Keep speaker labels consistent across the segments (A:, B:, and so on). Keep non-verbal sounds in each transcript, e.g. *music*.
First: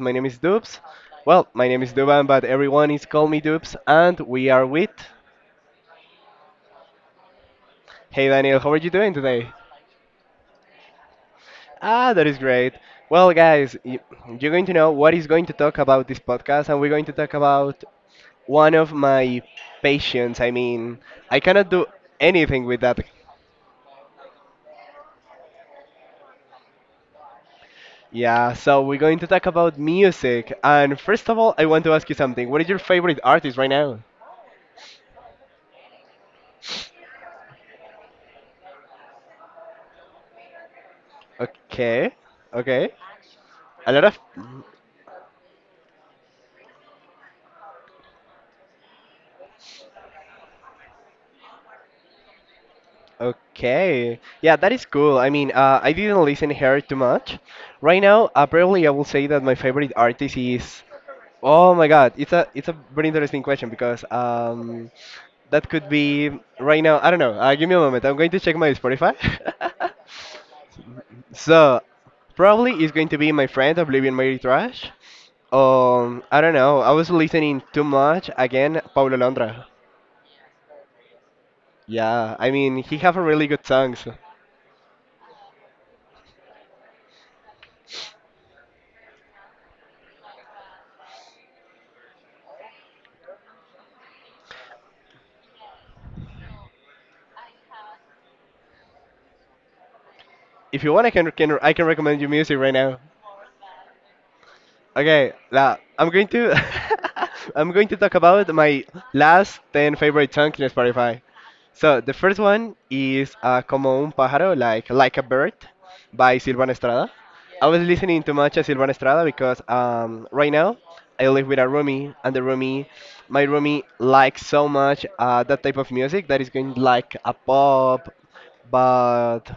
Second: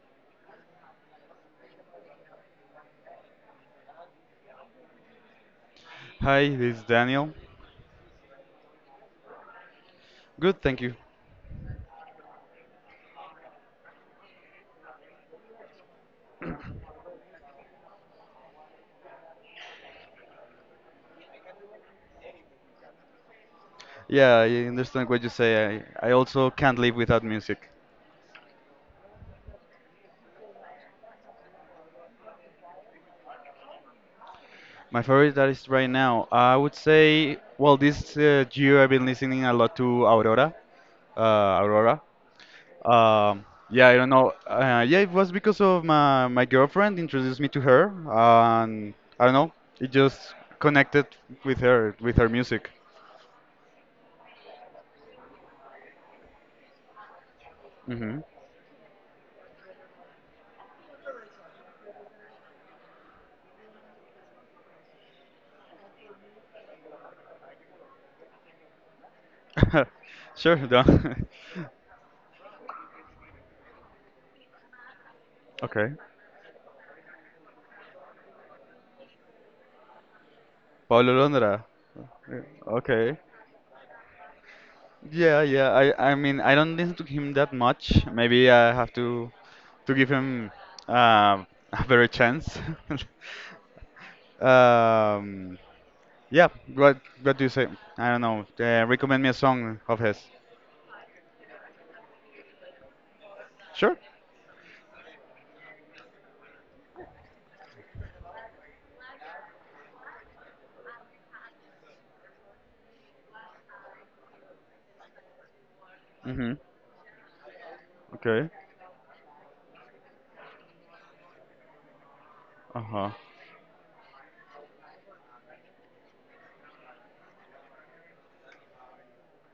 A: my name is Dubs. Well, my name is Duban, but everyone is call me Dubs, and we are with.
B: Hi, this is Daniel.
A: Hey, Daniel, how are you doing today?
B: Good, thank you.
A: Ah, that is great. Well, guys, you're going to know what is going to talk about this podcast, and we're going to talk about one of my passions. I mean, I cannot do anything with that.
B: Yeah, I understand what you say. I also can't live without music.
A: Yeah, so we're going to talk about music. And first of all, I want to ask you something. What is your favorite artist right now?
B: My favorite artist right now, I would say, well, this year I've been listening a lot to Aurora. Aurora.
A: Okay, okay.
B: Yeah,
A: A
B: I
A: lot
B: don't
A: of.
B: know. Yeah, it was because of my girlfriend introduced me to her, and I don't know, it just connected with her music.
A: Okay. Yeah, that is cool. I mean, I didn't listen here too much. Right
B: Hmm.
A: now, probably I will say that my favorite artist is. Oh my God, it's a very interesting question because that could be right now. I don't know. Give me a moment. I'm going to check my Spotify. *laughs*
B: *laughs* Sure, done. *laughs*
A: So, probably it's going to be my friend Oblivion Mary Trash.
B: Okay.
A: I don't know. I was listening too much again, Paulo Londra.
B: Paulo Londra.
A: Yeah,
B: Uh,
A: I mean he have a
B: Okay.
A: really good songs.
B: Yeah, yeah. I mean I don't listen to him that much. Maybe I have to give him um *laughs* a better chance. *laughs* um yeah, what what do you say? I don't know. Recommend me a song of his.
A: If you want, I can recommend you music right now.
B: Sure.
A: Okay, now I'm going to *laughs* I'm going to talk about my last 10 favorite songs in Spotify. So the first one is Como un pájaro, like a bird, by
B: Mhm.
A: Silvan Estrada. I was listening too
B: Okay.
A: much of Silvan Estrada because right now I live with a roomie, and
B: Uh-huh.
A: my roomie likes so much that type of music that is going like a pop, but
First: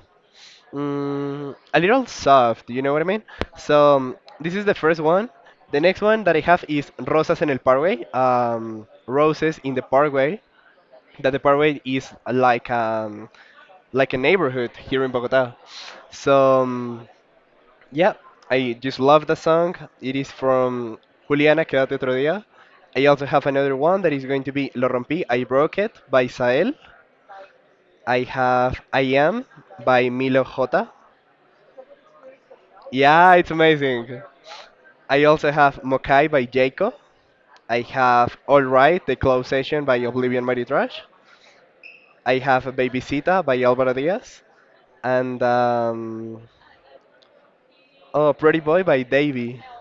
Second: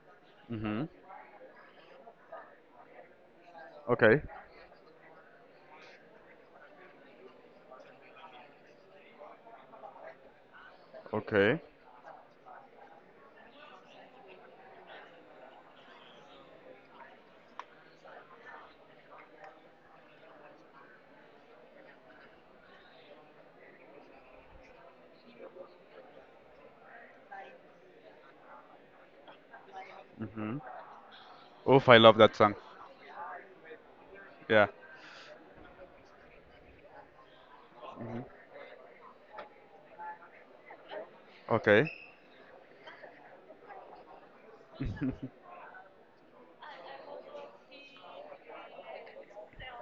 B: Mhm.
A: a little soft, you know what I mean? So
B: Okay.
A: this is the first one. The next one that I have is Rosas en el Parkway, Roses in the Parkway. That the
B: Okay.
A: Parkway is like a neighborhood here in Bogota. So yeah, I just love the song. It is from Juliana Quédate otro día. I also have another one that is going to be Lo rompí, I broke it by Sael. I have I am by Milo
B: Mhm.
A: J.
B: Oof, I love that song.
A: Yeah, it's amazing.
B: Yeah.
A: I also have Mokai by Jacob. I
B: Mhm.
A: have All Right, The Closed Session by Oblivion Mighty Trash.
B: Okay.
A: I have Babysita by Alvaro Diaz.
B: *laughs*
A: And, oh, Pretty Boy by Davey. *laughs*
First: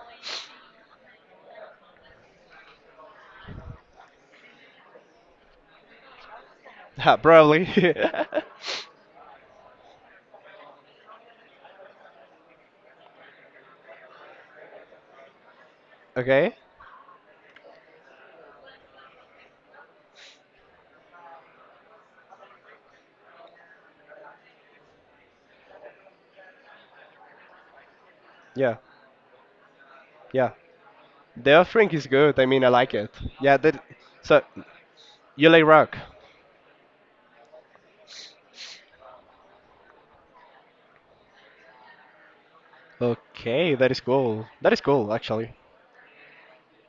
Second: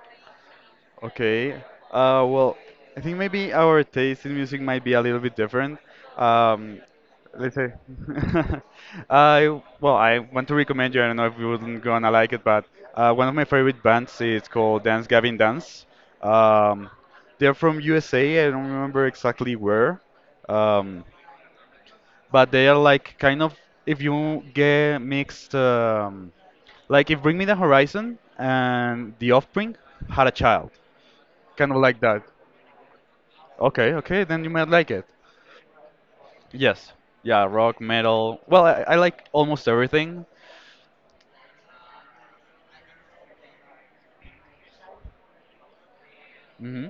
B: Okay. Well, I think maybe our taste in music might be a little bit different. Um,
A: Ah,
B: let's
A: probably.
B: say, *laughs* I well, I want to recommend you. I don't know if you wouldn't gonna like it, but one of my favorite bands is called Dance Gavin Dance.
A: *laughs* Okay.
B: Um, they're from USA. I don't remember exactly where, um, but they are like kind of if you get mixed, like if Bring Me the Horizon
A: Yeah.
B: and The Offspring had a
A: Yeah.
B: child,
A: The
B: kind of
A: offering
B: like
A: is
B: that.
A: good. I mean, I like it. Yeah. That,
B: Okay, okay,
A: so,
B: then you might like it.
A: you like rock?
B: Yes. Yeah, rock, metal. Well, I like almost everything.
A: Okay, that is cool. That is cool, actually.
B: Hmm.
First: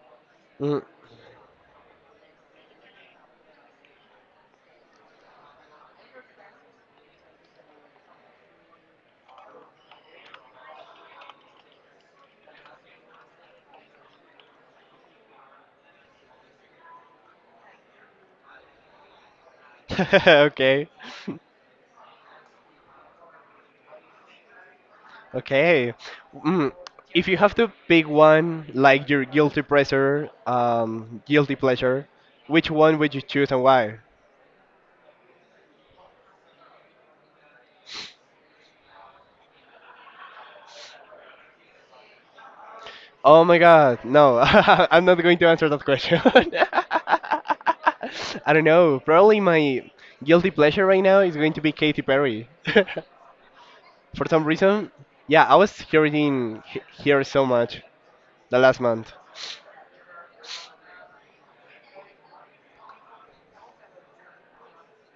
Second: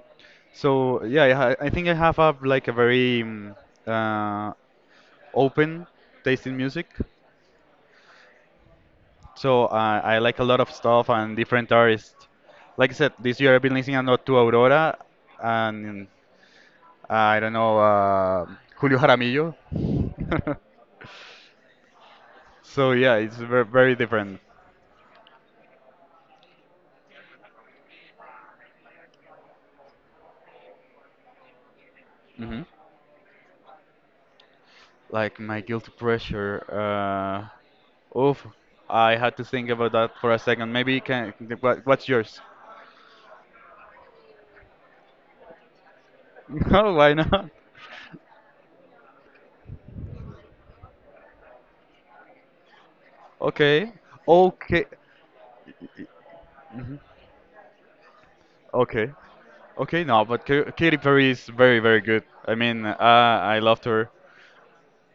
A: Mm.
B: So yeah, I think I have a like a very uh, open taste in music. So I like a lot of stuff and different artists. Like I said, this year I've been listening a lot to Aurora and I don't know Julio Jaramillo.
A: *laughs* Okay.
B: *laughs* So yeah, it's very different.
A: Okay. Mm. If you have to pick one, like your guilty pleasure,
B: Hmm.
A: which one would you choose and why?
B: Like my guilty pressure. Oof, I had to think about that for a second. Maybe you can. What's yours? *laughs*
A: Oh my God, no, *laughs* I'm not going to answer that question. *laughs*
B: No, why
A: I
B: not?
A: don't know. Probably my guilty pleasure right now is going to be Katy Perry.
B: Okay,
A: *laughs* For some
B: okay.
A: reason, yeah, I was hearing
B: Mhm.
A: here so much the last month.
B: Okay, okay. No, but Katy Perry is very good. I mean, I loved her.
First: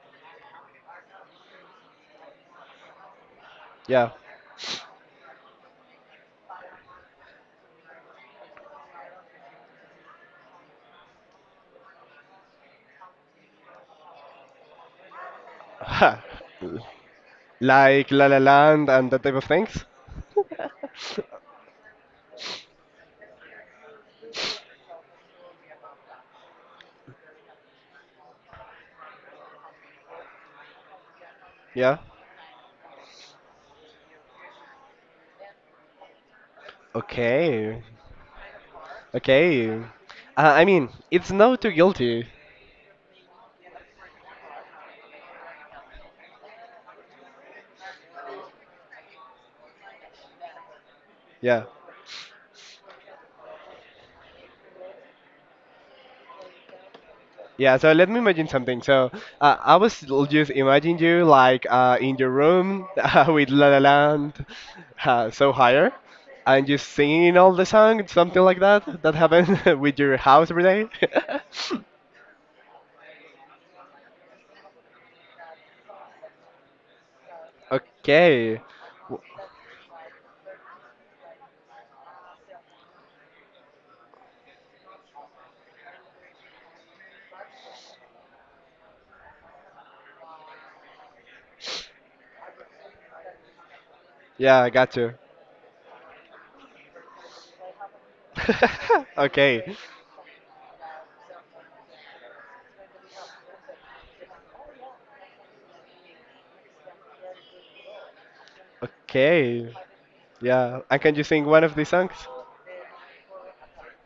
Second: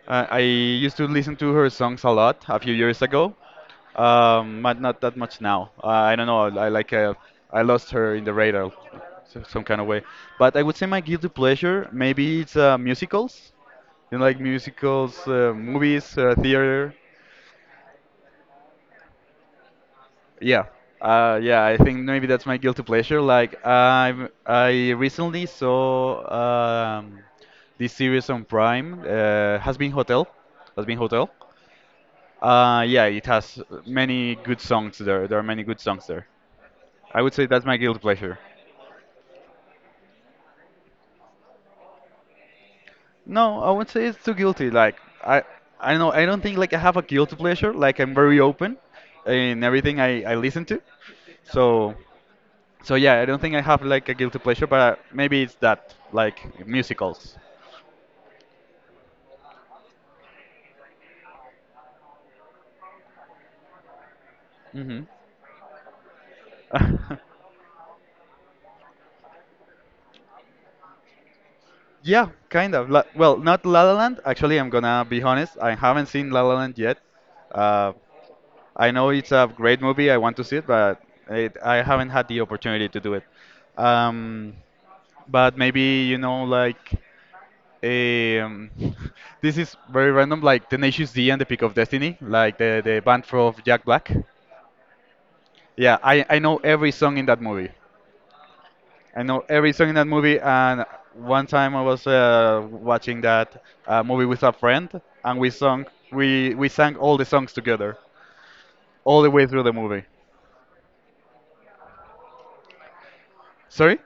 B: I used to listen to her songs a lot a few years ago,
A: Yeah.
B: but not that much now. I don't know. I like. I lost her in the radar, some kind of way. But I would say my guilty pleasure maybe it's musicals. You know, like musicals, movies,
A: *laughs*
B: theater?
A: Like La La Land and that type of things.
B: Yeah. Yeah, I think maybe that's my guilty pleasure. Like I recently saw this series on Prime, Has Been Hotel, Has Been Hotel.
A: Yeah.
B: Yeah, it has many good songs there. There are many good songs there. I would say that's my
A: Okay.
B: guilty pleasure.
A: Okay. I mean, it's no too guilty.
B: No, I would say it's too guilty. Like I, I know I don't think like I have a guilty pleasure. Like I'm very open in everything I listen to.
A: Yeah.
B: So So yeah, I don't think I have like a guilty pleasure, but maybe it's that like musicals.
A: Yeah, so let me imagine something. So I was just imagine you like in your room *laughs* with La La Land
B: Hmm.
A: so higher and just singing
B: *laughs*
A: all the song, something like that, that happened *laughs* with your house every day. *laughs*
B: Yeah, kind of. Well, not La La Land. Actually, I'm gonna be honest. I haven't seen La La Land yet. Uh,
A: Okay.
B: I know
A: W-
B: it's a great movie. I want to see it, but I haven't had the opportunity to do it. Um, but maybe you know, like, um, *laughs* this is very random. Like Tenacious D and the Peak of Destiny, like the band from Jack Black.
A: Yeah, I got you.
B: Yeah, I know every song in that movie.
A: *laughs*
B: I know every
A: Okay.
B: song in that movie. And one time I was watching that movie with a friend, and we sang all the songs together, all the way through
A: Okay.
B: the movie.
A: Yeah. And can you sing one of the songs?
B: Sorry?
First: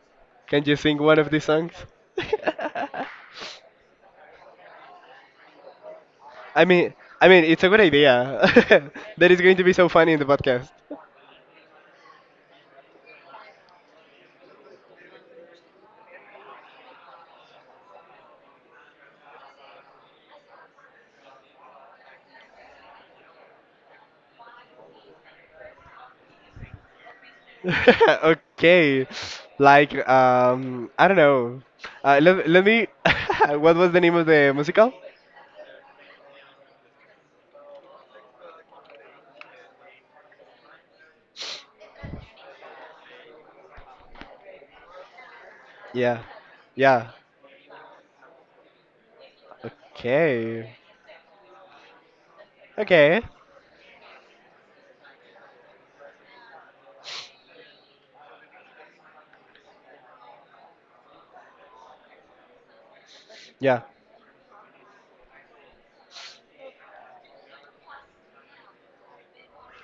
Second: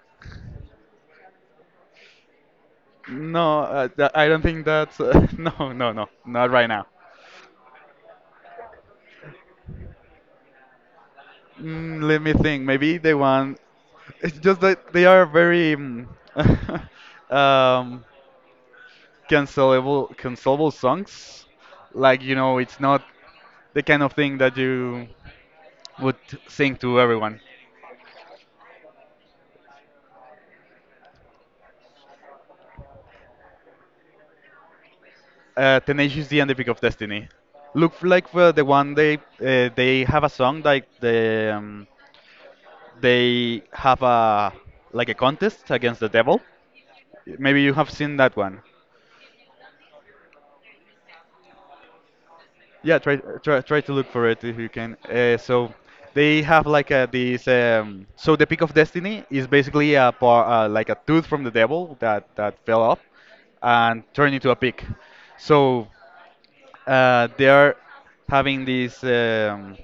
A: Can you sing one of the songs? *laughs*
B: No, I don't think that's *laughs* No, no, not
A: I
B: right now.
A: mean, I mean, it's a good idea. *laughs* That is going to be so funny in the podcast.
B: Mm, let me think. Maybe the one. It's just that they are very *laughs* um, cancelable songs. Like you know, it's not the kind of thing that you would sing to everyone.
A: *laughs* Okay, like I don't know. Let me. *laughs* What was the name of the musical?
B: Tenacious D and the Pick of Destiny. Look like the one they have a song like they have a like a contest against the
A: Yeah,
B: devil.
A: yeah.
B: Maybe you have seen that one.
A: Okay,
B: Yeah,
A: okay.
B: try to look for it if you can. So they have like these. So the Pick of Destiny is basically like a tooth from the devil that fell off
A: Yeah,
B: and turned into a pick. So they are having this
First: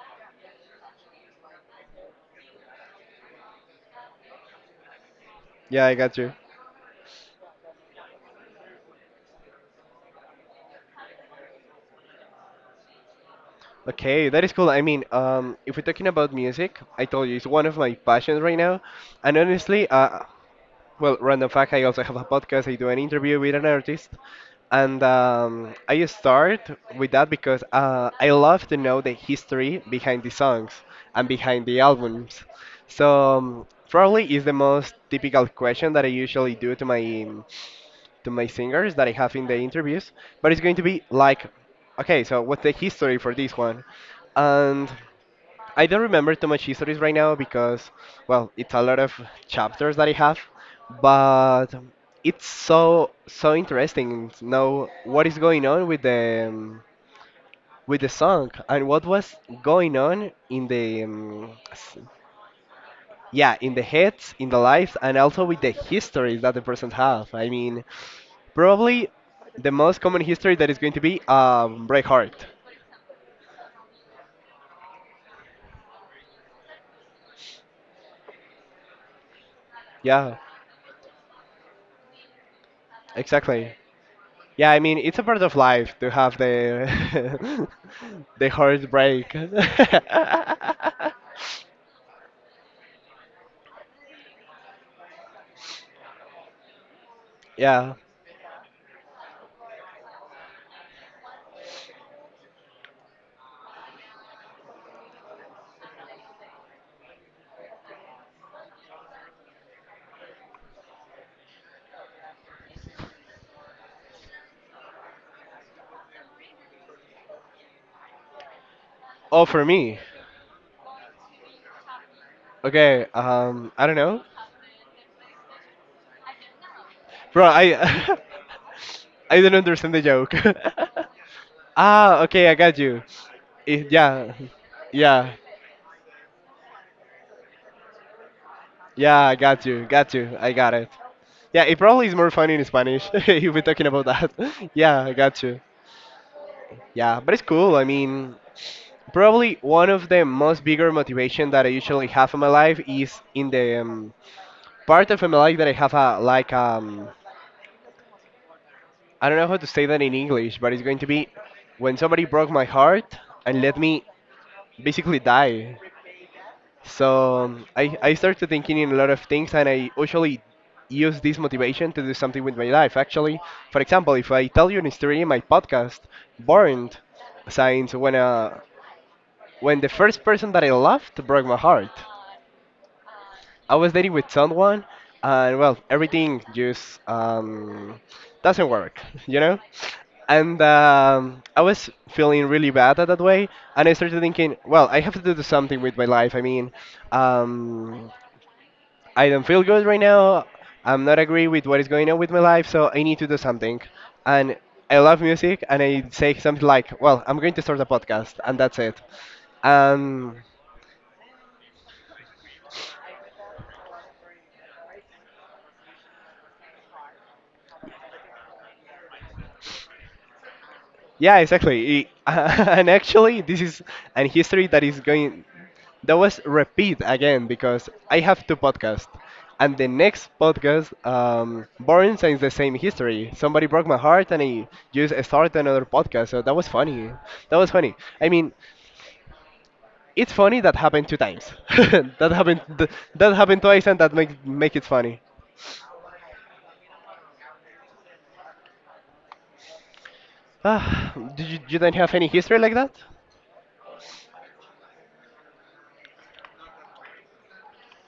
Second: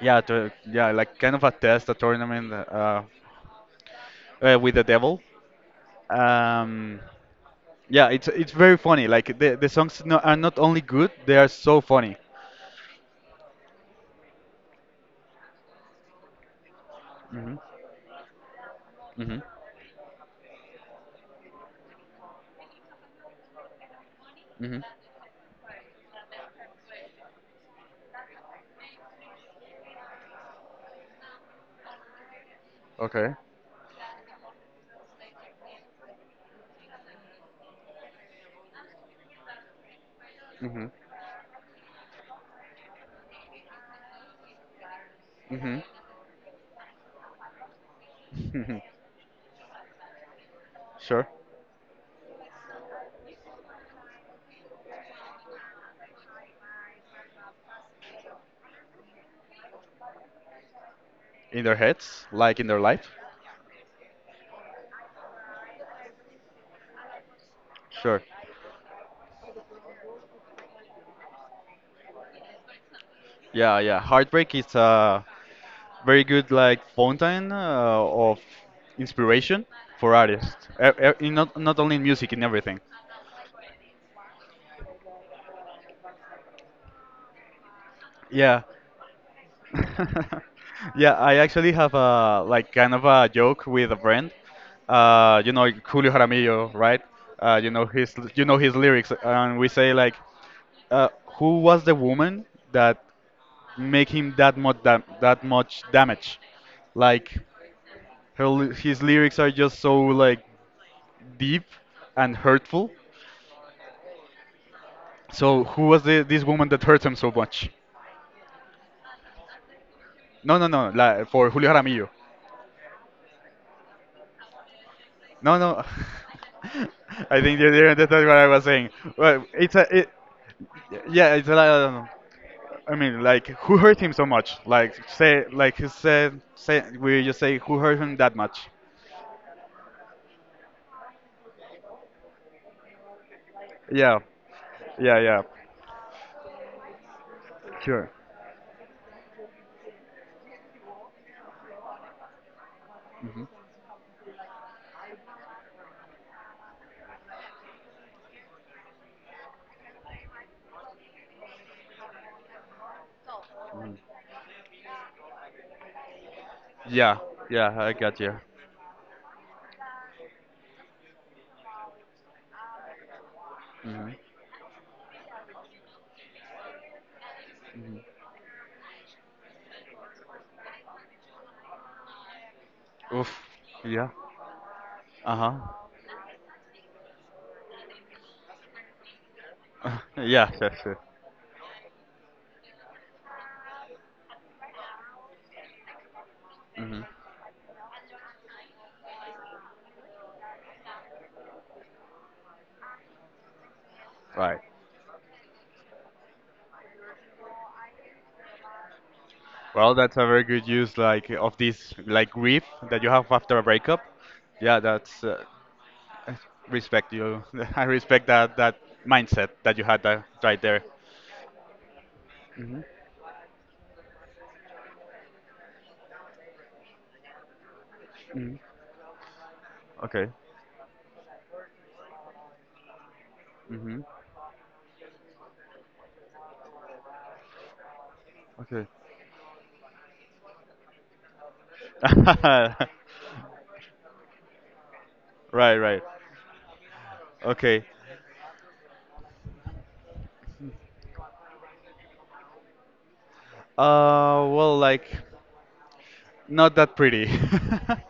B: yeah like kind of a tournament with the devil
A: yeah. I got you.
B: um, yeah it's very funny like the songs no, are not only good, they are so funny.
A: Okay, that is cool. I mean, if we're talking about music, I told you it's
B: Hmm.
A: one of my passions right now, and
B: Hmm.
A: honestly, well, random fact, I also have a podcast. I do an interview with an artist.
B: Hmm.
A: And I start with that because I love to know the history behind the songs and behind the albums. So
B: Okay.
A: probably is the most typical question that I usually do to my singers that I have in the interviews. But it's going to
B: Hmm.
A: be like, okay, so what's the history for this one? And
B: Hmm.
A: I don't remember too much histories right now because, well, it's a lot of
B: *laughs*
A: chapters that I have,
B: Sure.
A: but it's so interesting to know what is going on with the song and what was going on in the
B: In their heads, like in their life.
A: yeah, in the heads, in the lives, and also with the histories that the person have. I mean,
B: Sure.
A: probably the most common history that is going to be Braveheart.
B: Yeah, yeah, heartbreak is very good like fountain of inspiration for
A: Yeah,
B: artists, in not only in music, in everything.
A: exactly. Yeah, I mean it's a part of life to have the *laughs* the
B: Yeah.
A: heartbreak. *laughs*
B: *laughs* Yeah, I actually have a like kind of a joke with a friend. You know Julio Jaramillo, right?
A: Yeah.
B: You know his lyrics, and we say like, uh, who was the woman that make him that much damage? Like his lyrics are just so like deep and hurtful. So who was the, this woman that hurt him so much?
A: Oh, for me.
B: No, no, no. La, for Julio Jaramillo.
A: Okay. I don't know,
B: No, no. *laughs* I
A: bro.
B: think you didn't
A: I
B: understand what I was saying.
A: *laughs* I
B: Well,
A: don't understand the joke.
B: yeah, it's a lot.
A: *laughs*
B: Of-
A: Ah, okay, I got
B: I
A: you.
B: mean, like who hurt him so
A: Yeah,
B: much? Like
A: yeah,
B: say, like he said, say we just say who hurt him that much?
A: yeah. I got you. Got you. I got it. Yeah, it probably is more funny in Spanish *laughs* if we're talking about
B: Yeah,
A: that. *laughs* Yeah, I
B: yeah, yeah.
A: got you. Yeah, but it's cool. I
B: Sure.
A: mean, probably one of the most bigger motivation that I usually have in my life is
B: Hmm.
A: in the part of my life that I have a like I don't know how to say that in English, but it's going to be when somebody broke my heart and let me basically die.
B: Yeah,
A: So
B: yeah. I
A: I
B: got you.
A: started thinking in a lot of things, and I usually use this motivation to do something with my life. Actually, for
B: Hmm.
A: example, if I tell you an story in my podcast, Burned, since when the first person that I loved broke my heart.
B: Oof.
A: I was
B: Yeah.
A: dating with someone,
B: Uh
A: and well, everything just doesn't work, *laughs* you know?
B: huh. *laughs* Yeah.
A: And
B: Sure. Sure.
A: I was feeling really bad at that way, and I started thinking, well, I have to do something with my life. I mean,
B: Hmm.
A: um, I don't feel good right now. I'm not agree with what is going on with my life, so I need to do something. And
B: Right.
A: I love music, and I say something like, well, I'm going to start a podcast, and that's it.
B: Well, that's a
A: Um,
B: very good use, like of this like grief that you have after a breakup. Yeah, that's I respect you. *laughs* I respect that mindset that you had that right there.
A: Yeah, exactly.
B: Hmm.
A: *laughs* And actually, this is an history that is going that was repeat again because I have
B: Hmm.
A: two podcasts, and the
B: Okay.
A: next podcast, Boring Science, the same history. Somebody broke my
B: Hmm.
A: heart, and I just started another podcast. So that was funny. That was funny. I mean,
B: Okay.
A: it's funny that happened two times. *laughs* That happened.
B: *laughs*
A: That happened twice, and that make it funny. *sighs*
B: Right, right. Okay.
A: Ah, you don't have any history like that?
B: Well, like not that pretty. *laughs*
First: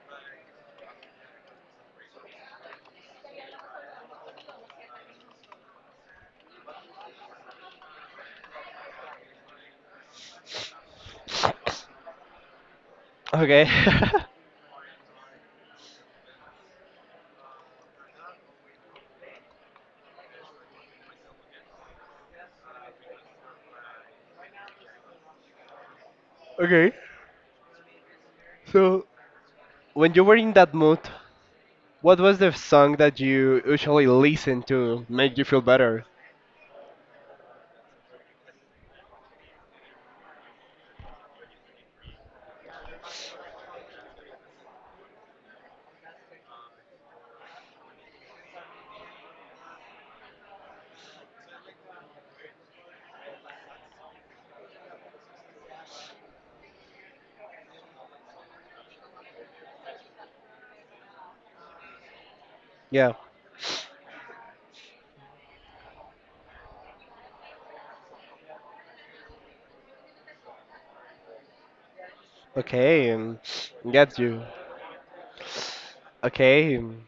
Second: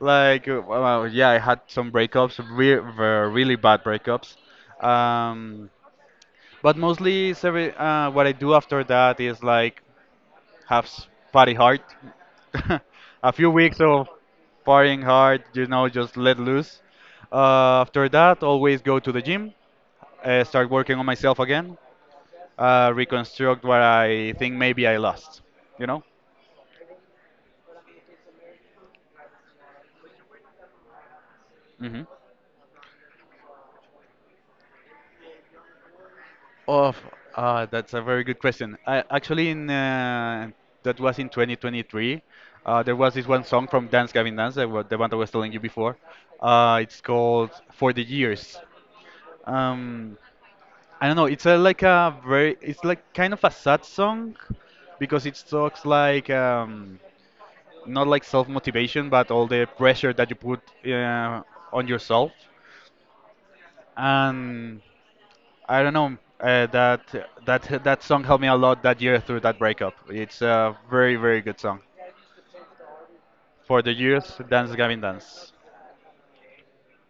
B: Like, well, yeah, I had some breakups, really bad breakups. Um, But mostly, it's every, what I do after that is like party hard, *laughs* a few
A: Okay.
B: weeks of partying hard, you know, just let loose. After that, always go to the gym, start working on myself again, reconstruct what I think maybe I lost, you know.
A: *laughs* Okay. So when you were in that mood,
B: Hmm.
A: what was the song that you usually listen to make you feel better?
B: Oh, that's a very good question. I actually in that was in 2023. There was this one song from Dance Gavin Dance, the one that I was telling you before. It's called For the Years. Um, I don't know. It's a, like a very. It's like kind of a sad song because it talks like not like self motivation, but all the pressure that you put uh, on yourself.
A: Yeah.
B: And I don't know. That song helped me a lot that year through that breakup. It's a very good song.
A: Okay,
B: For the
A: get
B: years,
A: you.
B: Dance Gavin Dance.
A: Okay.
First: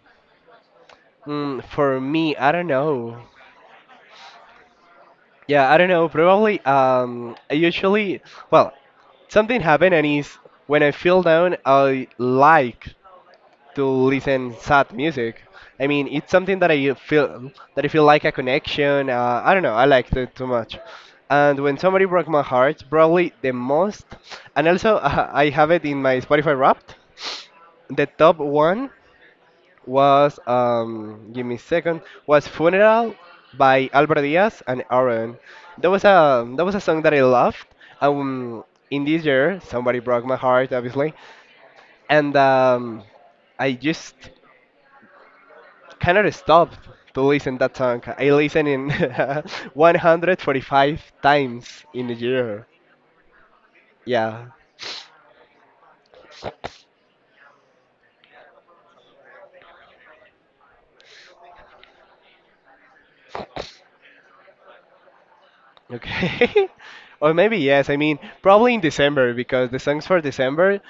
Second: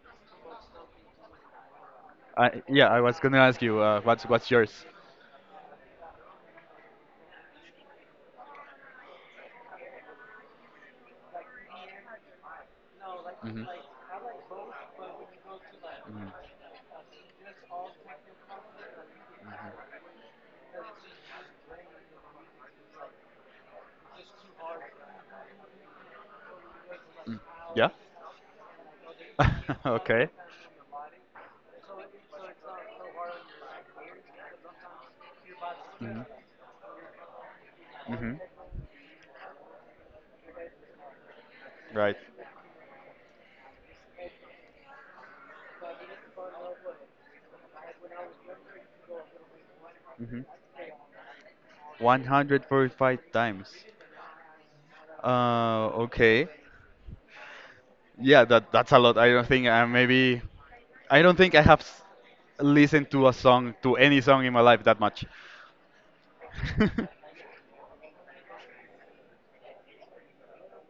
A: Mm, for me, I don't
B: Yeah, I was
A: know.
B: gonna ask you, what's yours?
A: Yeah, I don't know. Probably, I usually, well, something happened and is when I feel down, I like
B: Hmm.
A: to listen sad music. I mean,
B: Hmm.
A: it's something that I feel like a connection. I don't know. I liked it too much. And when somebody broke my heart, probably the most. And also, *laughs* I have it in my Spotify Wrapped.
B: Mm. Yeah.
A: The top one
B: *laughs* Okay.
A: was give me a second, was Funeral by Alvaro Diaz and Aaron. That was
B: Hmm.
A: a that was a song that I loved.
B: Hmm.
A: Um, in this year, somebody broke my heart, obviously,
B: Right.
A: and I just cannot stop to listen that song. I listen in *laughs*
B: Hmm.
A: 145 times in a year.
B: 145 times.
A: Yeah.
B: Okay. Yeah, that's a lot. I don't think I have listened to a song to any song in my life that much.
A: Okay. *laughs* Or
B: *laughs*
A: maybe yes. I mean, probably in December because the songs for December.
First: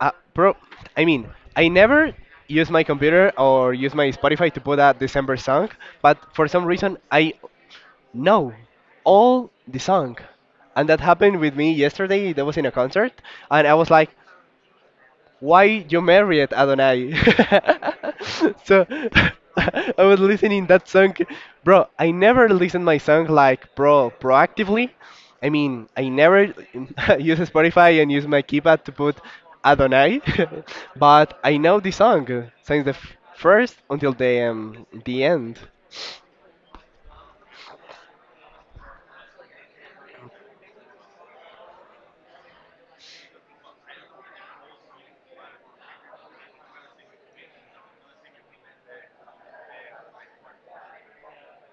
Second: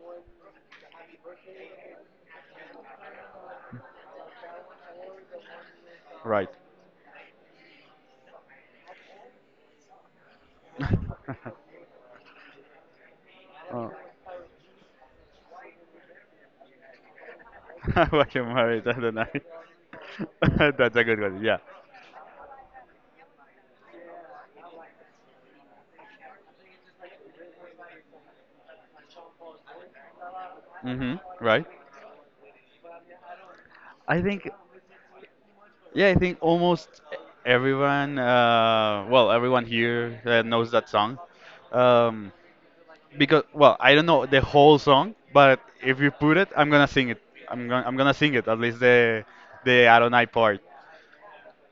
A: Pro. I mean, I never use my computer or use my Spotify to put a December song, but for
B: Right.
A: some reason I know all the song, and that happened
B: *laughs*
A: with me yesterday. That was in a concert, and I was
B: Oh.
A: like, why you married Adonai?
B: *laughs*
A: *laughs*
B: Guacamole,
A: so
B: I don't know.
A: *laughs* I was listening
B: *laughs*
A: that
B: That's a
A: song,
B: good one. Yeah.
A: bro. I never listen my song like proactively. I mean, I never *laughs* use Spotify and use my keypad to put Adonai, *laughs*
B: Hmm.
A: but I
B: Right.
A: know the song since the first until
B: I
A: the
B: think,
A: um, the end.
B: yeah, I think almost everyone, well, everyone here knows that song. Um, because, well, I don't know the whole song, but if you put it, I'm gonna sing it. I'm gonna sing it, at least the Adonai part.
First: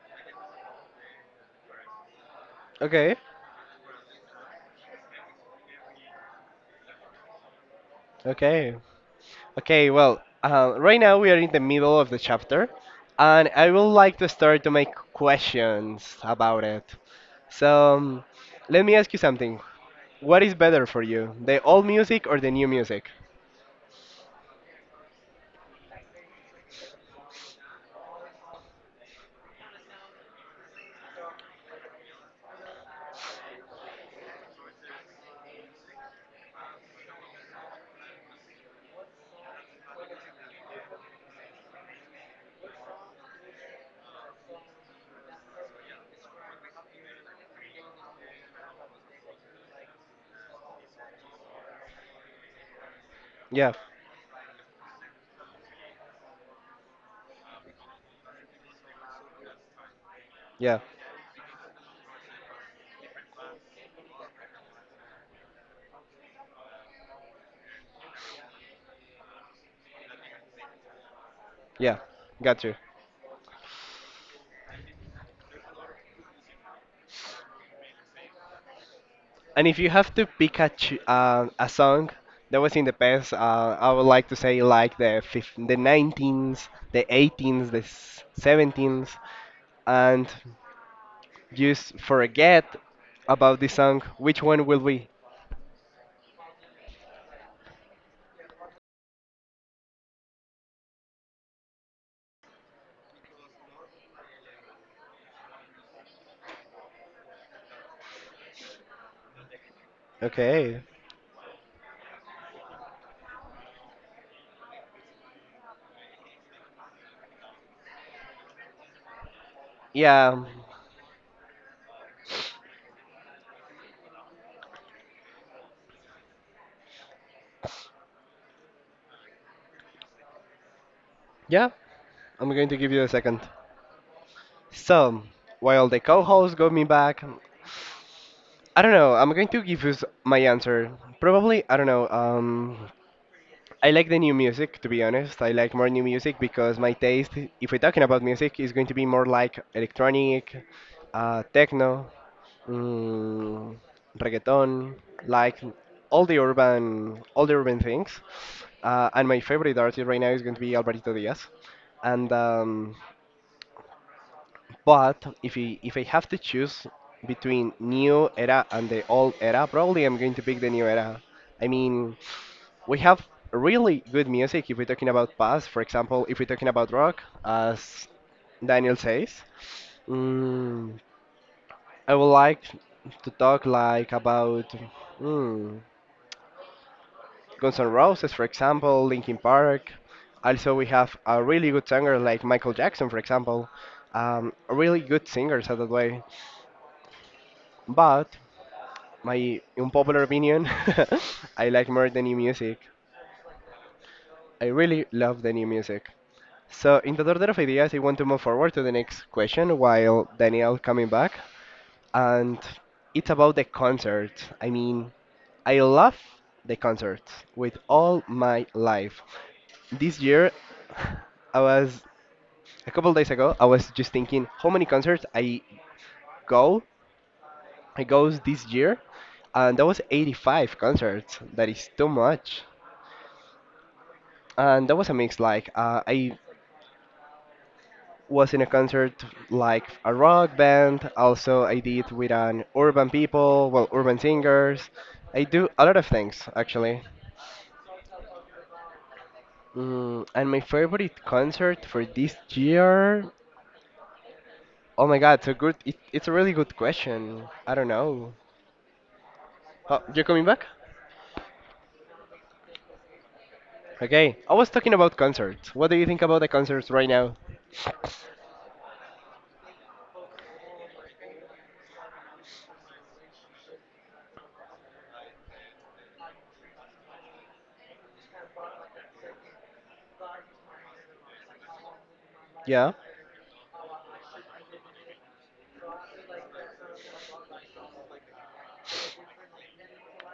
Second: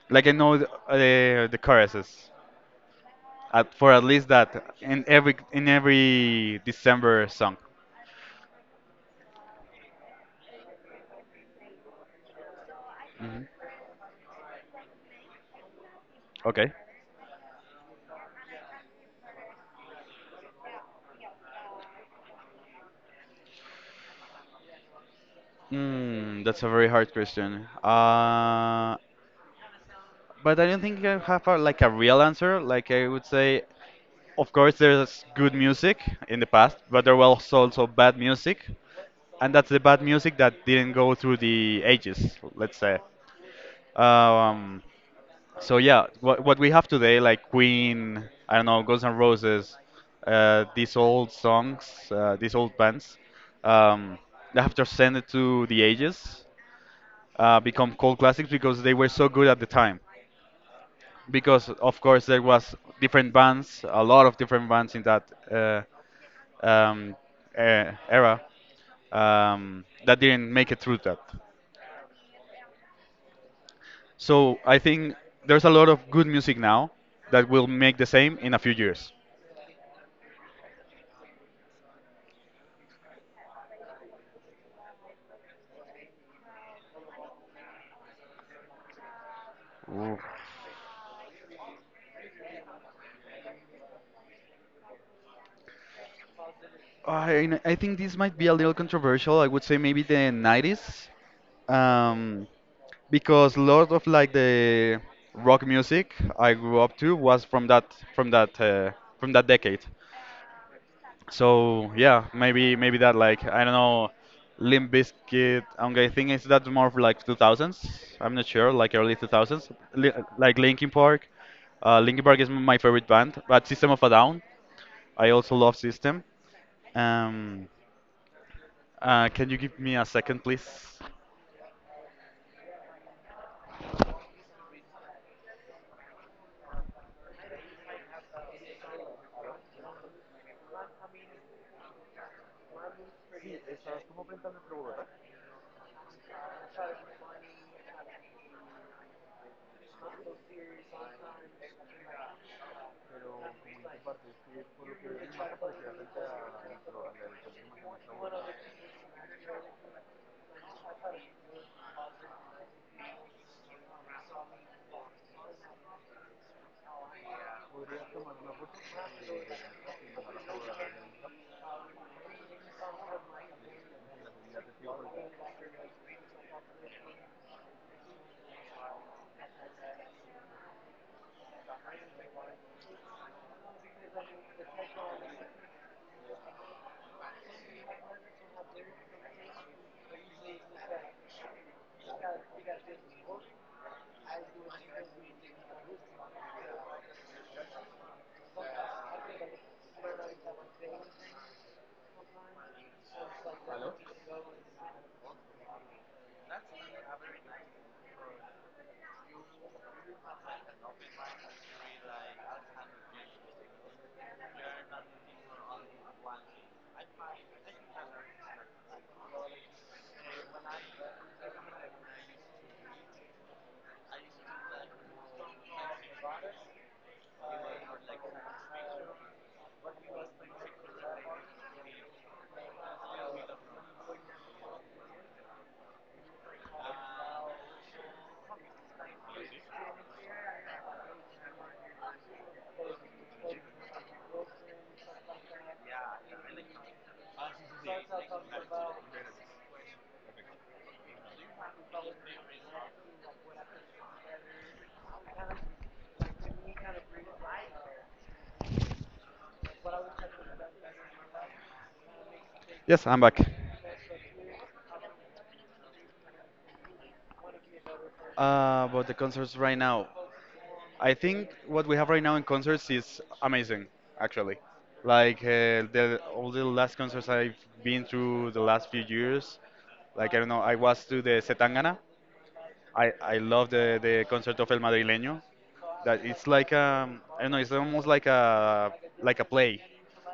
B: Like I know the choruses,
A: Okay,
B: for at least that in every December song.
A: okay. Okay, well, right now we are in the middle of the chapter,
B: Mhm.
A: and I would like to start to make questions about
B: Okay.
A: it. So, um, let me ask you something. What is better for you, the old music or the new music?
B: Mm, that's a very hard question. But I don't think I have a, like a real answer. Like I would say, of course, there's good music in the past, but there was also bad music, and that's the bad music that didn't go through the ages, let's say. Um, so yeah, what we have today, like Queen, I don't know, Guns N' Roses, these old songs, these old bands,
A: Yeah,
B: um, they have transcended to the ages become cult classics because they were so good at the time.
A: yeah,
B: Because of course there was different bands, a lot of different bands in that uh, um, era that didn't make it through that.
A: yeah, got you.
B: So I think there's a lot of good music now that will make the same in a few years.
A: And if you have to pick a song that was in the past, I would like to say like the 19s, the 18s, the 17s, and just forget about the song, which one will be?
B: I think this might be a little controversial. I would say maybe the 90s. Um, because a lot of the rock music I grew up to was from that from that uh, from that decade.
A: Okay.
B: So yeah, maybe that, like I don't know, Limp Bizkit. I think it's that more of like 2000s. I'm not sure, like early 2000s, Li
A: Yeah,
B: like Linkin Park. Linkin Park is my favorite band, but System of a Down. I also love System. Um, can you give me a second, please?
A: yeah, I'm going to give you a second. So, while the co host got me back, I don't know, I'm going to give you my answer. Probably, I don't know, I like the new music, to be honest. I like more new music because my taste, if we're talking about music, is going to be more like electronic, techno, mm, reggaeton, like all the urban things. And my favorite artist right now is going to be Alvarito Diaz. And but if I have to choose between new era and the old era, probably I'm going to pick the new era. I mean, we have really good music if we're talking about past. For example, if we're talking about rock, as Daniel says, mm, I would like to talk like about mm, Guns N' Roses, for example, Linkin Park. Also, we have a really good singer like Michael Jackson, for example. Really good singers at that way. But my unpopular opinion, *laughs* I like more the new music. I really love the new music. So in the order of ideas, I want to move forward to the next question while Daniel coming back, and it's about the concert. I mean, I love the concerts with all my life. This year, *sighs* I was a couple days ago. I was just thinking how many concerts I go It goes this year, and that was 85 concerts. That is too much. And that was a mix. Like I was in a concert like a rock band. Also, I did with an urban people, well, urban singers. I do a lot of things actually. And my favorite concert for this year. Oh my God, so good. It's a really good question. I don't know. Oh, you're coming back?
B: Yes, I'm back.
A: Okay. I was talking about concerts. What do you think about the concerts right now?
B: About the concerts right now, I think what we have right now in concerts is amazing, actually. Like the all the last concerts I've been through the last few years, like I don't know, I was to the Setangana.
A: Yeah.
B: I love the concert of El Madrileño. That it's like, um, I don't know, it's almost like a play.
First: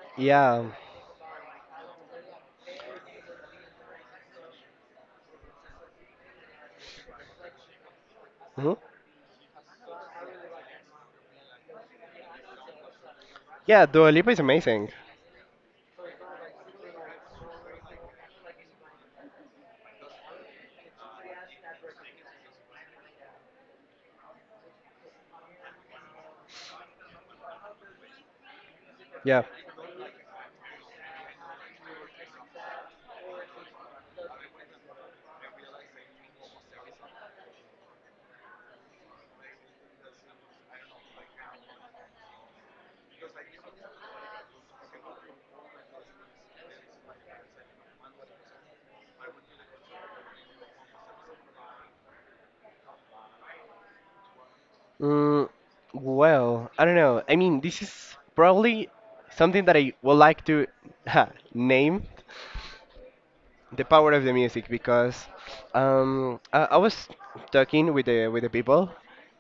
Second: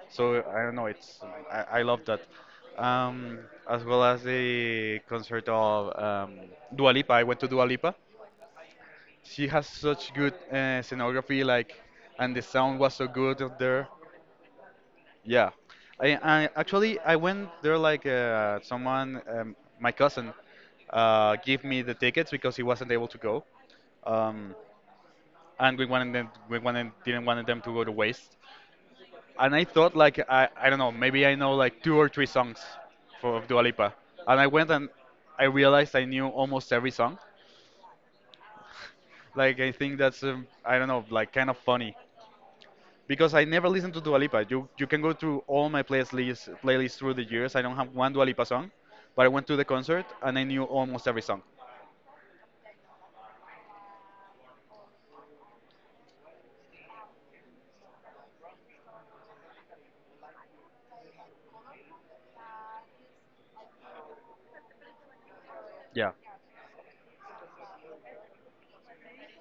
B: So I
A: Yeah.
B: don't know it's I love that. Um, as well as the concert of Dua Lipa. I went to Dua Lipa.
A: Hmm.
B: She has such good scenography, like, and the sound was so good up
A: Yeah,
B: there.
A: Dua Lipa is amazing.
B: Yeah, I actually, I went there like someone, my cousin, gave me the tickets because he wasn't able to go, um, and we wanted, didn't want them to go to waste.
A: Yeah.
B: And I thought like, I don't know, maybe I know like two or three songs for of Dua Lipa, and I went, and I realized I knew almost every song. Like, I think that's, I don't know, like kind of funny because I never listen to Dua Lipa. You can go through all my playlists through the years. I don't have one Dua Lipa song, but I went to the concert and I knew almost every song.
A: Mm, well, I don't know. I mean, this is probably something that I would like to name the power of the music because
B: Yeah,
A: I was talking with the people,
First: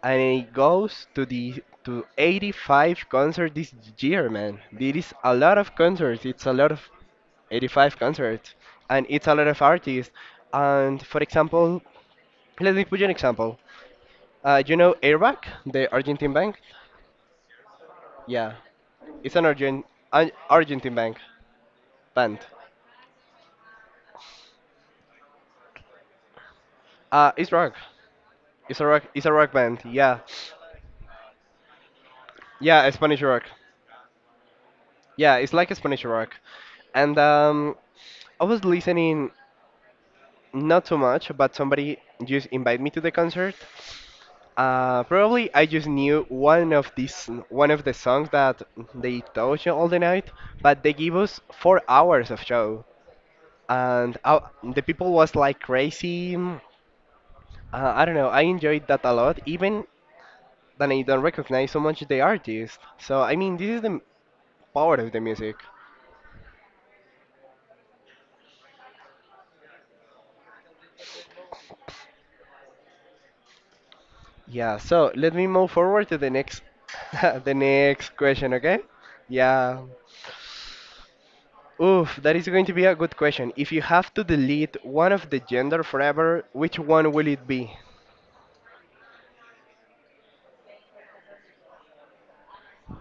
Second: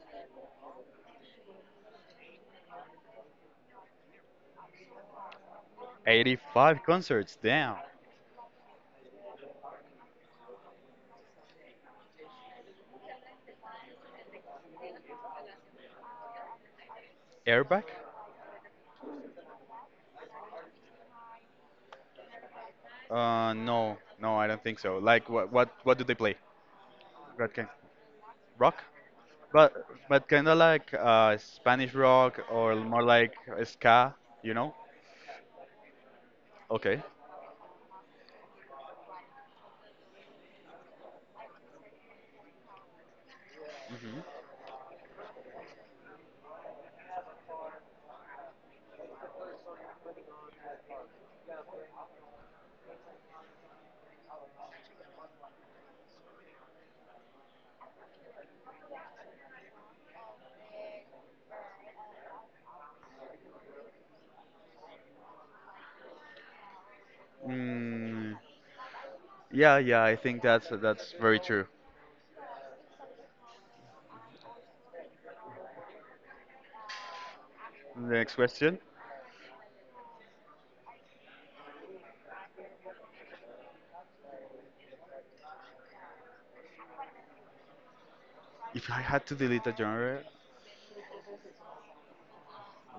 A: and it goes to 85 concerts this year, man. There is a lot of concerts. It's a lot of
B: 85 concerts. Damn.
A: 85 concerts, and it's a lot of artists. And for example. Let me put you an example. You know Airbag, the Argentine bank?
B: Airbag?
A: Yeah, it's an Argent an Argentine bank band.
B: No, no, I don't think so. Like, what what do they play?
A: It's
B: What kind?
A: rock. It's a
B: Rock?
A: rock. It's a rock
B: But
A: band. Yeah,
B: but kind of like Spanish rock, or
A: yeah, a
B: more
A: Spanish
B: like
A: rock.
B: ska, you know?
A: Yeah, it's like a Spanish rock.
B: Okay.
A: And I was listening not too much, but somebody just invited me to the concert.
B: Hmm.
A: Probably I just knew one of the songs that they taught you all the night, but they gave us 4 hours of show. And the people was like crazy. I don't know. I enjoyed that a lot, even that I don't recognize so much the artist. So I mean, this is the power of the music.
B: Mm, yeah, yeah, I think that's very true.
A: Yeah. So let me move forward to *laughs* the
B: The
A: next
B: next
A: question. Okay.
B: question.
A: Yeah. Oof, that is going to be a good question. If you have to delete one of the gender forever, which one will it be?
B: If I had to delete a genre,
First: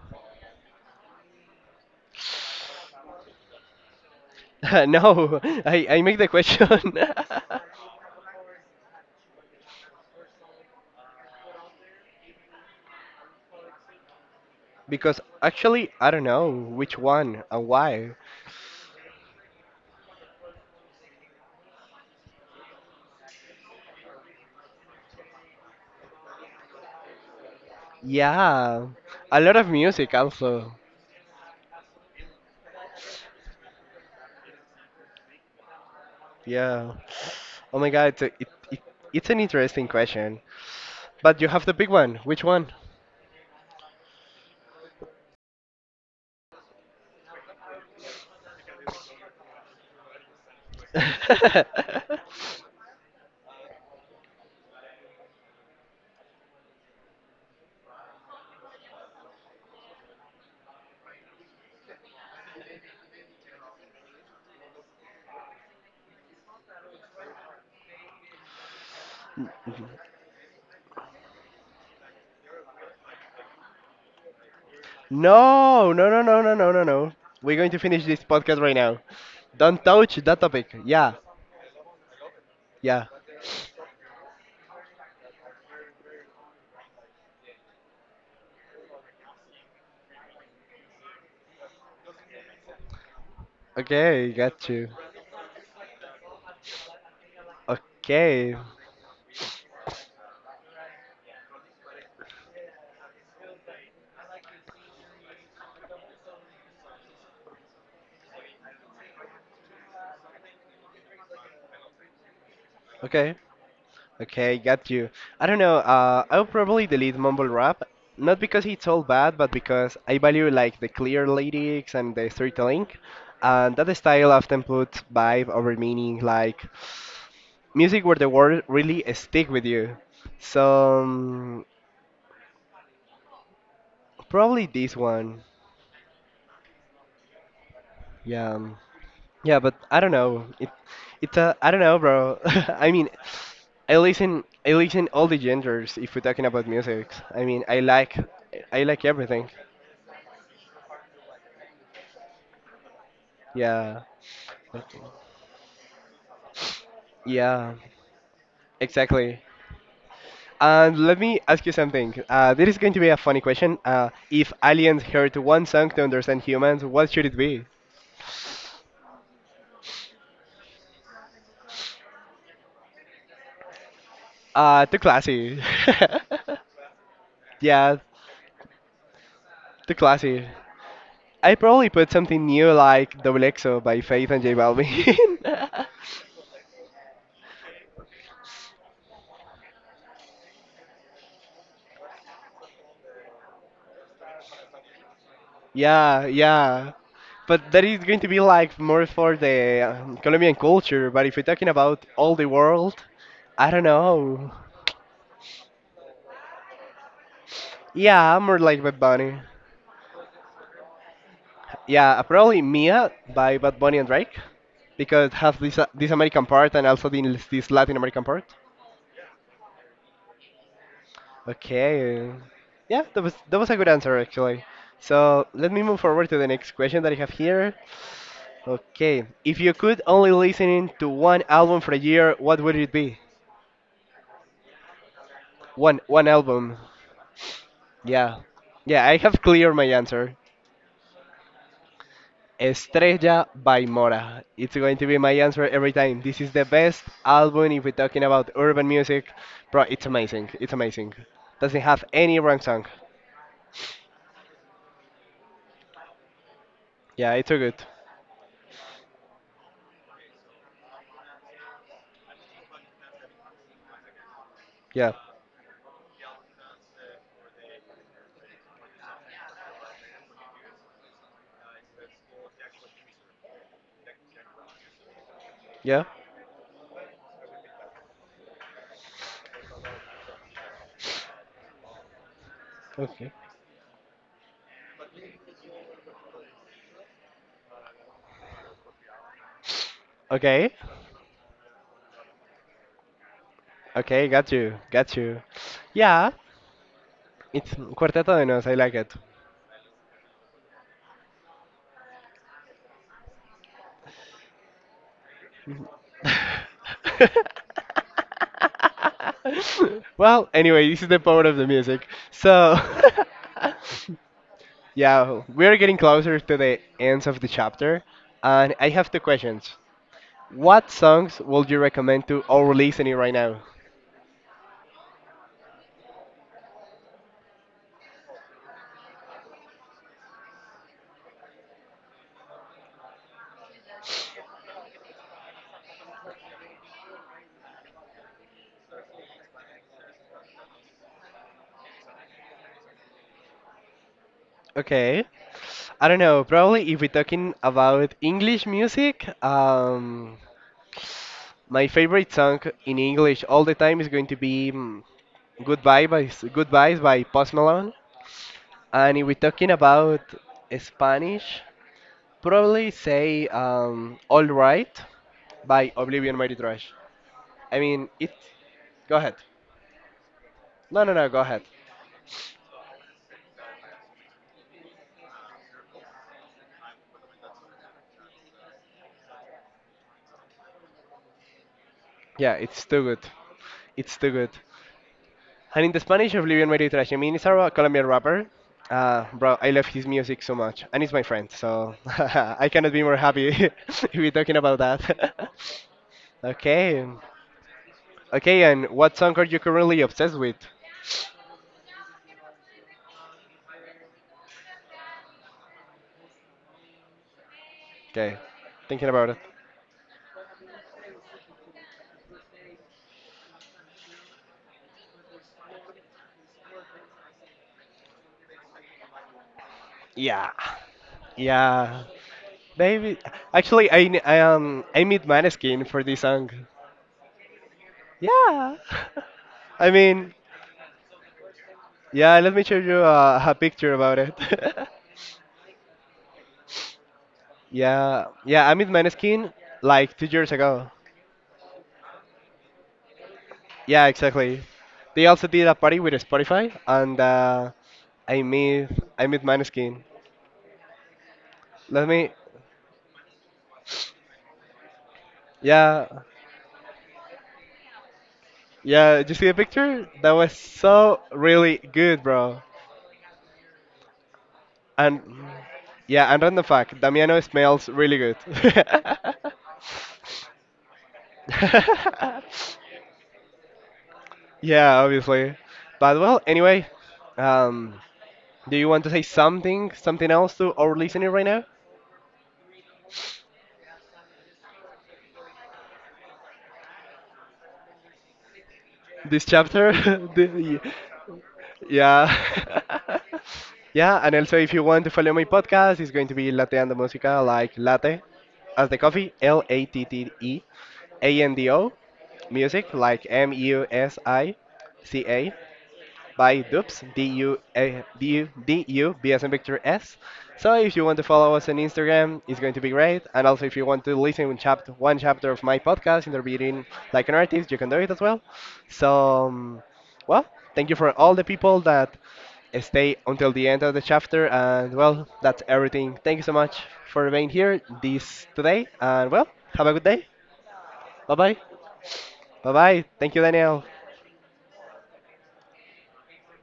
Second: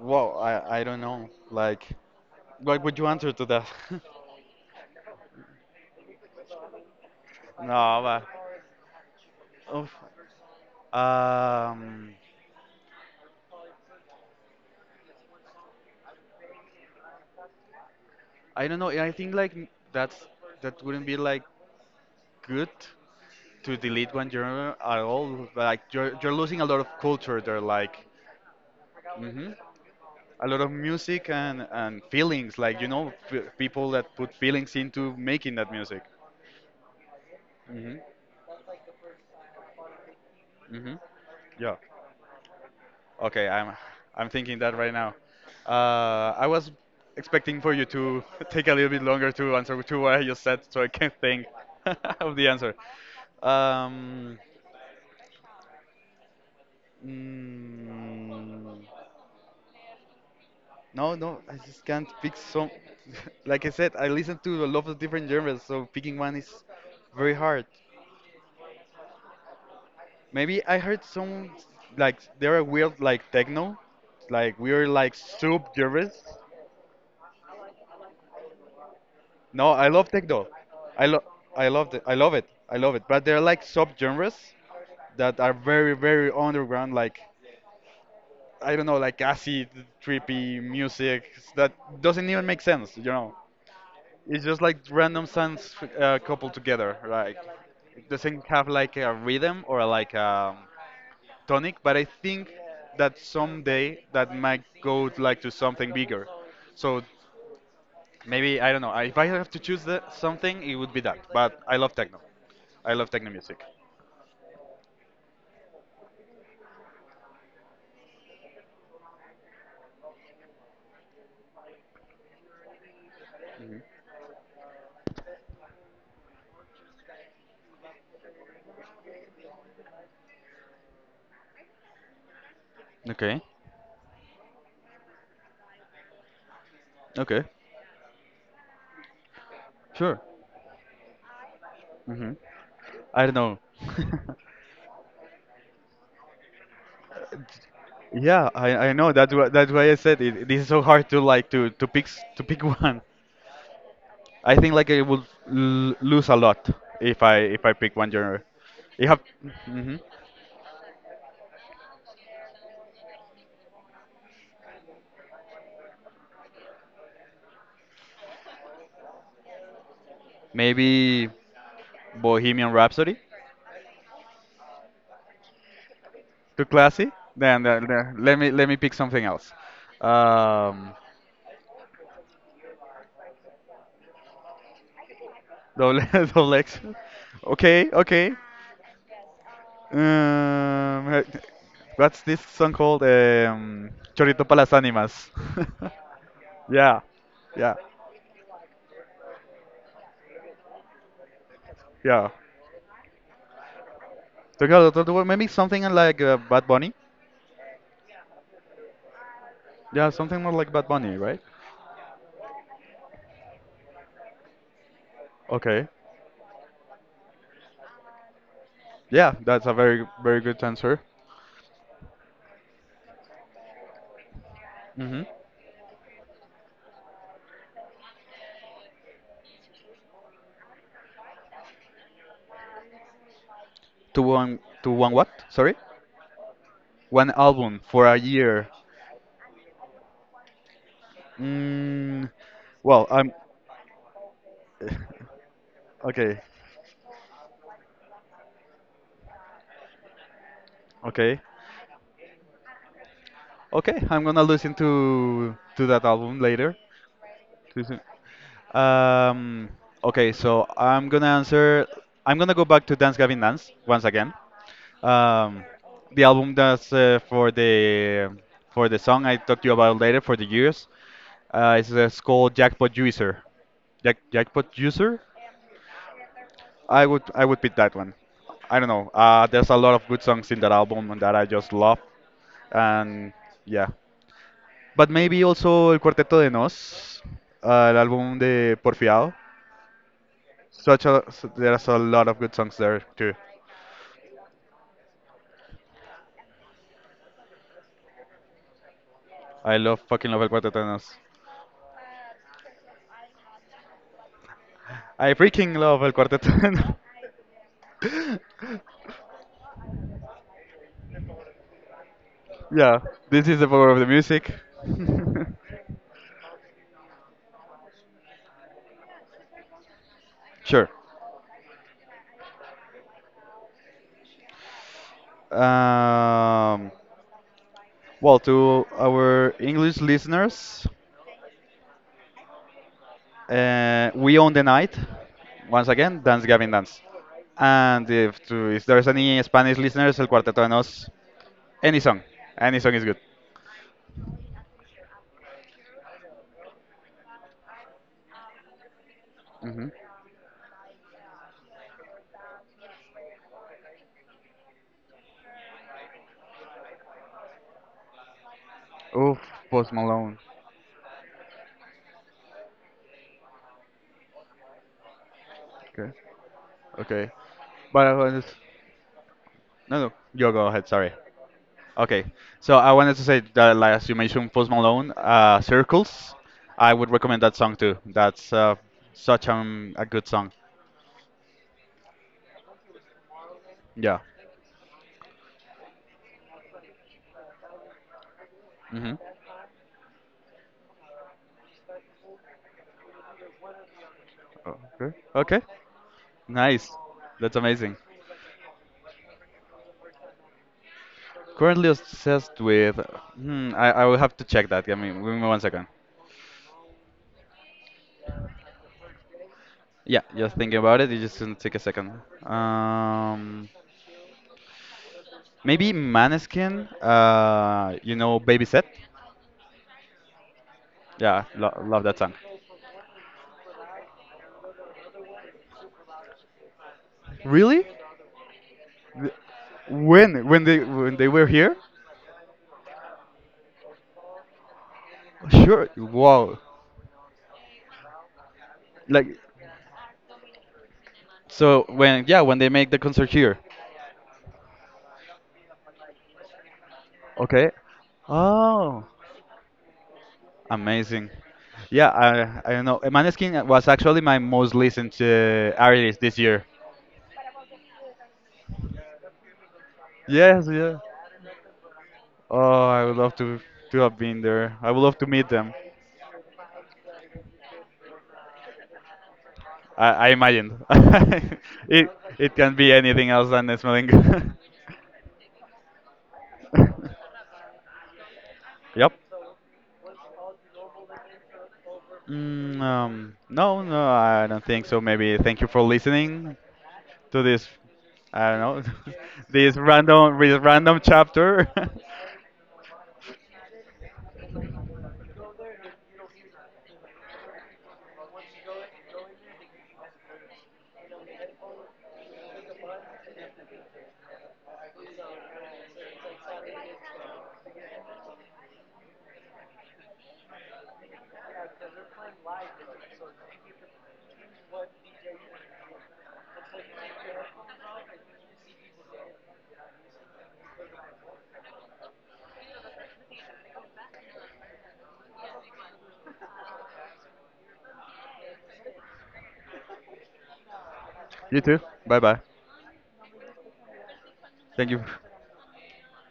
B: well, I don't know. Like, what would you answer to that? *laughs*
A: *laughs* No, I make the question. *laughs*
B: No, but oof. um,
A: Because actually, I don't know which one and why.
B: I don't know. I think like that's, that wouldn't be like good, to delete one genre at all. Like, you're losing a lot of culture there. Like,
A: Yeah, a
B: hmm,
A: lot of music
B: a lot of
A: also.
B: music and feelings. Like, you know, f- people that put feelings into making that music.
A: Yeah. Oh my
B: Hmm.
A: God, it's a, it, it's an interesting question.
B: Hmm.
A: But you have the
B: Yeah.
A: big one. Which one?
B: Okay, I'm thinking that right now. I was expecting for you to *laughs* take a little bit longer to answer to what I just said, so I can think *laughs*
A: *laughs*
B: of the answer. Um, mm, no, no, I just can't pick some. *laughs* Like I said, I listen to a lot of different genres, so picking one is very hard. Maybe I heard some, like there are weird like techno, like weird like sub
A: No, no,
B: genres.
A: no, no, no, no, no, no. We're going to finish this podcast right now.
B: No,
A: Don't
B: I love
A: touch that
B: techno.
A: topic.
B: I
A: Yeah,
B: love, I love it. I love it. I love it.
A: yeah.
B: But there are like subgenres that are very very underground, like I don't know, like acid trippy music that doesn't even make sense, you know.
A: Okay,
B: It's just
A: got
B: like
A: you.
B: random sounds coupled together. Like, it doesn't
A: Okay,
B: have like a rhythm or like a tonic, but I think that someday that might go like to something bigger. So maybe I don't know. If I have to choose something, it would be that. But I love techno. I love techno
A: okay.
B: music.
A: Okay, got you. I don't know. I'll probably delete mumble rap, not because it's all bad, but because I value like the clear lyrics and the storytelling, and
B: Mhm.
A: that style often puts vibe over meaning, like music where the words really stick with you. So
B: Okay.
A: probably this one.
B: Okay.
A: Yeah, yeah, but I don't
B: Sure.
A: know. It's a I don't know,
B: Hmm.
A: bro. *laughs* I mean,
B: I don't know.
A: I
B: *laughs*
A: listen I listen all the genders if we're talking about music. I mean, I like
B: Yeah,
A: I
B: I
A: like
B: know. That's why,
A: everything.
B: that's why I said it. This is so hard to like to pick to pick *laughs* one.
A: Yeah.
B: I think like I would lose a lot if I
A: Yeah,
B: pick one genre. You have
A: exactly.
B: hmm
A: And let me ask you something. This is going to be a funny question. If aliens heard one song to understand humans, what should it be?
B: maybe Bohemian Rhapsody,
A: Too classy. *laughs*
B: too classy.
A: Yeah,
B: Then let me pick something else.
A: too classy.
B: Um,
A: I probably put something new like Double XO by Faith and J Balvin.
B: Double, *laughs*
A: *laughs*
B: double X. Okay, okay. Um, uh, what's this song called? Chorito para las ánimas. *laughs*
A: Yeah, yeah.
B: Yeah,
A: But
B: yeah,
A: that is going to be like more for the Colombian culture. But if we're talking about
B: yeah.
A: all the world, I don't know.
B: So, yeah, maybe something like Bad Bunny.
A: Yeah, I'm more like Bad Bunny.
B: Yeah, something more like Bad Bunny, right?
A: Yeah, probably Mia by Bad Bunny and Drake because it has this uh,
B: Okay.
A: this American part and also this Latin American part.
B: Yeah, that's a very, very good answer.
A: Okay. Yeah, that was a good answer actually.
B: Mm-hmm.
A: So let me move forward to the next question that I have here. Okay, if you could only listen to one album for a year, what would it be?
B: To one what? Sorry?
A: One album.
B: One album for a
A: Yeah,
B: year.
A: yeah, I have cleared my answer.
B: Mm, well, I'm.
A: Estrella by Mora. It's going to be
B: *laughs*
A: my answer every time. This
B: Okay,
A: is the best album if we're talking about urban music. Bro, it's amazing. It's amazing.
B: okay.
A: Doesn't have any wrong song.
B: Okay, I'm gonna listen to that album later.
A: Yeah, it's so
B: To
A: good.
B: listen- Um, okay, so I'm gonna answer. I'm gonna go back to Dance Gavin Dance once again.
A: Yeah.
B: Um, the album that's for the song I talked to you about later for the years. It's called Jackpot Juicer. Jackpot Juicer.
A: Yeah.
B: I would pick that one. I don't know. There's a lot of good songs in that album that I just love, and
A: Okay.
B: yeah. But maybe also el Cuarteto de Nos, el álbum de Porfiado.
A: Okay.
B: There's a lot of good songs there too.
A: Okay, got you. Got you. Yeah. It's Cuarteto de Nos. I like it.
B: I love, fucking love el Cuarteto de Nos. I freaking love el Cuarteto de Nos. *laughs*
A: *laughs* Well, anyway, this is the power of the music. So.
B: Yeah, this is the power of the
A: *laughs*
B: music. *laughs*
A: Yeah, we're getting closer to the ends of the chapter, and I have two questions.
B: Sure.
A: What songs would you recommend to our listening right now?
B: Um, well, to our English listeners, we own the night. Once again, Dance Gavin Dance. And if, to, if there's any Spanish listeners, El Cuarteto de Nos. Any song. Any song is good.
A: Okay. I don't know, probably if we're talking about English music,
B: Hmm.
A: my favorite song in English all the time is going to be Goodbye by Goodbyes by Post Malone. And if we're
B: Oof,
A: talking
B: Post
A: about
B: Malone.
A: Spanish, probably say All Right by
B: Okay.
A: Oblivion Mighty Trash.
B: Okay.
A: I
B: But
A: mean,
B: I
A: it.
B: was
A: Go ahead.
B: no. You go ahead.
A: No,
B: Sorry.
A: no, no. Go ahead.
B: Okay. So I wanted to say that, like, as you mentioned Post Malone, Circles. I would recommend that song too. That's such, a good song.
A: Yeah, it's too good. It's
B: Yeah.
A: too good. And in the Spanish, Oblivion Made It Trash. I mean, it's a Colombian rapper.
B: Mhm.
A: Bro, I love his music so much, and he's my friend, so *laughs* I cannot be more happy *laughs* if we're talking about
B: Okay.
A: that.
B: Okay.
A: *laughs*
B: Nice.
A: Okay,
B: That's amazing.
A: okay, and what song are you currently obsessed with?
B: Currently obsessed with. Hmm, I will have to check that. Give me 1 second.
A: Okay, thinking about it.
B: Yeah, just thinking about it, it just gonna take a second. Um, maybe Maneskin, you know, Baby Set.
A: Yeah,
B: Yeah, lo love
A: yeah,
B: that song.
A: baby. Actually, I kn- I meet Maneskin for this song.
B: Really?
A: Yeah.
B: Th-
A: *laughs* I mean,
B: When they when they were here?
A: yeah, let me show you a picture about it.
B: Sure. Wow.
A: *laughs* Yeah, yeah, I met
B: Like
A: Maneskin like 2 years ago.
B: so when, yeah, when they make the concert here.
A: Yeah, exactly. They also did a party with Spotify, and
B: Okay.
A: I meet
B: Oh,
A: I met Maneskin.
B: amazing.
A: Let
B: Yeah,
A: me,
B: I don't know. Maneskin was actually my most listened to
A: yeah,
B: artist this year.
A: yeah. Did you see the picture? That was
B: Yes, yeah.
A: so really good, bro.
B: Oh, I would love to have been there. I would love
A: And
B: to meet them.
A: random fact, Damiano smells really
B: I imagine. *laughs*
A: good.
B: it
A: *laughs*
B: it can be
A: *laughs*
B: anything else than smelling good.
A: Yeah, obviously. But well, anyway,
B: *laughs*
A: um, do you want to
B: Yep.
A: say something else to our listener right now?
B: No, no, I don't think so. Maybe thank you for listening to this. I don't know
A: This
B: *laughs*
A: chapter? *laughs*
B: this
A: The-
B: random chapter.
A: yeah. *laughs* Yeah, and also if you want to follow my podcast, it's going to be Lateando Música, like latte, as the coffee, Lateando, music, like Musica, by Dubs, Duadudub as in Victor S. So if you want to follow us on Instagram, it's going to be great. And also if you want to listen to chapter one chapter of my podcast, interviewing like an artist, you can do it as well. So um, well, thank you for all the people that stay until the end of the chapter. And well, that's everything. Thank you so much for being here this today. And well, have a good day. Bye
B: *laughs*
A: bye.
B: You too. Bye bye.
A: Bye bye. Thank you, Daniel.
B: Thank you.